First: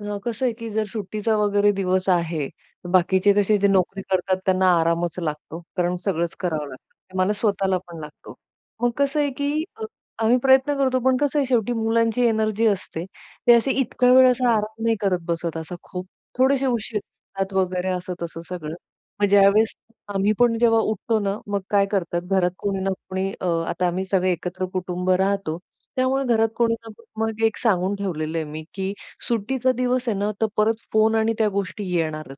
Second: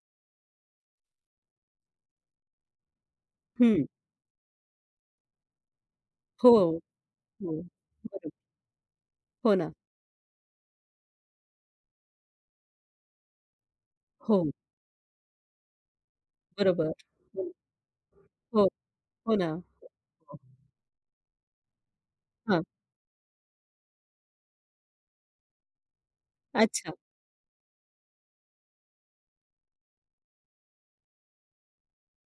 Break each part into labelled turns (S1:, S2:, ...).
S1: अ, कसं आहे, की जर सुट्टीचा वगैरे दिवस आहे, बाकीचे कसे जे
S2: हं.
S1: नोकरी करतात त्यांना आरामच लागतो, कारण सगळंच करावं
S2: हो.
S1: लागतं. ते मला
S2: हो.
S1: स्वतःला पण
S2: बरोबर.
S1: लागतो. मग कसं आहे,
S2: हो
S1: की
S2: ना.
S1: अ, आम्ही प्रयत्न करतो पण कसं आहे शेवटी मुलांची एनर्जी असते. ते असे इतक्या वेळ
S2: हो.
S1: असा आराम नाही करत बसत असा खूप थोडेसे
S2: बरोबर.
S1: उशीर [unintelligible] वगैरे असं-तसं
S2: हो,
S1: सगळं. मग
S2: हो ना.
S1: ज्यावेळेस आम्ही पण जेव्हा उठतो ना, मग काय करतात, घरात
S2: हां.
S1: कोणी ना कोणी अ, आता आम्ही सगळे एकत्र कुटुंब राहतो. त्यामुळे घरात कोणी ना
S2: अच्छा.
S1: कोणी मग एक सांगून ठेवलेलं आहे मी, की सुट्टीचा दिवस आहे ना, तर परत फोन आणि त्या गोष्टी येणारच.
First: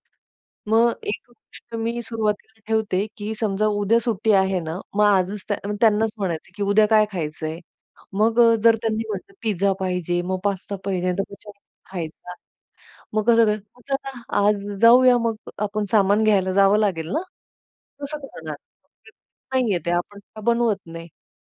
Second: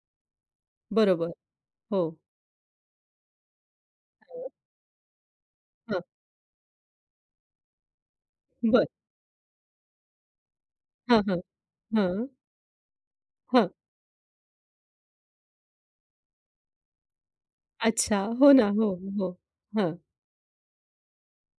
S1: मग एक
S2: बरोबर.
S1: गोष्ट मी
S2: हो.
S1: सुरुवातीला ठेवते की समजा उद्या सुट्टी
S2: हो.
S1: आहे ना, मग आजच त्या
S2: हां.
S1: त्यांनाच म्हणायचं, की "उद्या काय खायचंय." मग अ, जर
S2: बरं.
S1: त्यांनी म्हटलं, "पिझ्झा पाहिजे मग पास्ता पाहिजे,"
S2: हां,
S1: तर
S2: हां,
S1: विचारून
S2: हां.
S1: खायचा, "मग कसं काय?
S2: हां.
S1: चला आज जाऊया मग आपण सामान घ्यायला जावं लागेल ना, कसं
S2: अच्छा. हो
S1: करणार
S2: ना. हो,
S1: [unintelligible]
S2: हो,
S1: ते
S2: हां.
S1: आपण बनवत काय नाही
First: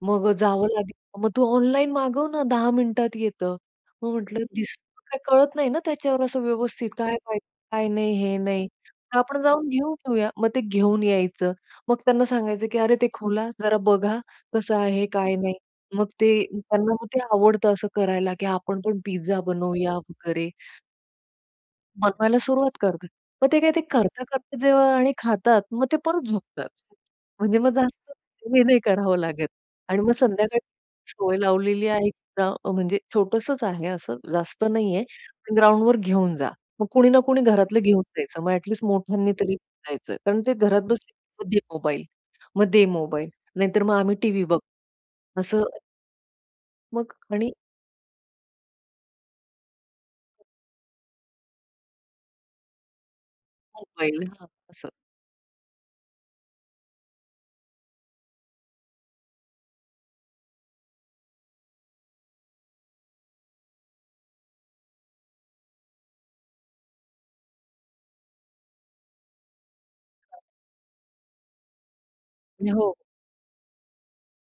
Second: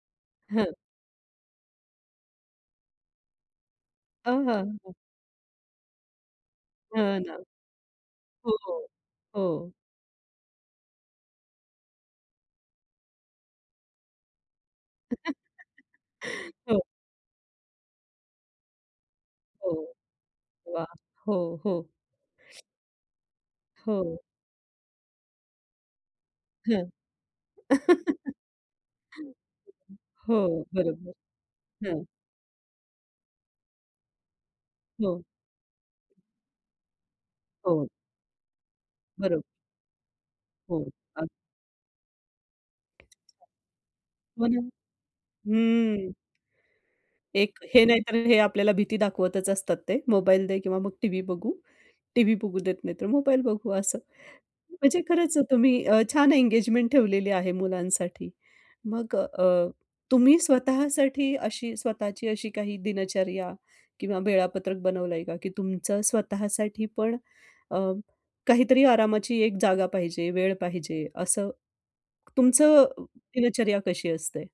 S1: मग अ,
S2: हां.
S1: जावं लागेल," "मग तू ऑनलाईन मागवं ना, 10 मिनिटात येतं." मग
S2: अ,
S1: म्हंटलं,
S2: हां.
S1: "दिसतं [unintelligible] काही कळत नाही ना, त्याच्यावर असं व्यवस्थित काय
S2: हां ना.
S1: पाहिजे काय नाही हे
S2: हो,
S1: नाही,
S2: हो.
S1: तर आपण जाऊन
S2: हो.
S1: घेऊन येऊया." मग ते घेऊन यायचं मग त्यांना सांगायचं, की "अरे ते खुला जरा बघा, कसं आहे, काय नाही." मग ते
S2: हो.
S1: त्यांना ते आवडतं असं करायला, की आपण पण पिझ्झा
S2: हो.
S1: बनवूया वगैरे.
S2: वाह! हो, हो.
S1: बनवायला सुरुवात करतात. मग ते काय ते
S2: हो.
S1: करता-करता जेव्हा आणि खातात मग ते परत झोपतात.
S2: हं.
S1: म्हणजे मग जास्त हे नाही करावं लागत. आणि मग संध्याकाळी
S2: हो, बरोबर.
S1: सवय लावलेली
S2: हां.
S1: आहे एकतर म्हणजे छोटसंच आहे असं जास्त नाही
S2: हो.
S1: आहे ग्राउंडवर घेऊन जा, मग कोणी ना कोणी घरातलं
S2: हो.
S1: घेऊन जायचं मग ॲटलीस्ट मोठ्यांनी
S2: बरोब
S1: तरी जायचं. कारण ते घरात
S2: हो,
S1: बसले
S2: अगदी.
S1: ना, "मग दे मोबाईल, मग दे मोबाईल," नाहीतर मग आम्ही टीव्ही
S2: हो ना.
S1: बघतो. असं
S2: हम्म
S1: मग आणि
S2: एक हे नाहीतर हे आपल्याला भीती दाखवतच असतात ते. मोबाईल दे किंवा मग टीव्ही बघू, टीव्ही बघू देत नाही, तर मोबाईल बघू असं.
S1: मोबाईल. हां, असं.
S2: म्हणजे खरंच तुम्ही अ, छान एंगेजमेंट ठेवलेली आहे मुलांसाठी. मग अ, तुम्ही स्वतःसाठी अशी स्वतःची अशी काही दिनचर्या किंवा वेळापत्रक बनवलंय का? की तुमचं स्वतःसाठी पण अ, काहीतरी आरामाची एक जागा पाहिजे,
S1: [unintelligible]
S2: वेळ पाहिजे असं. तुमचं
S1: हो.
S2: दिनचर्या कशी असते?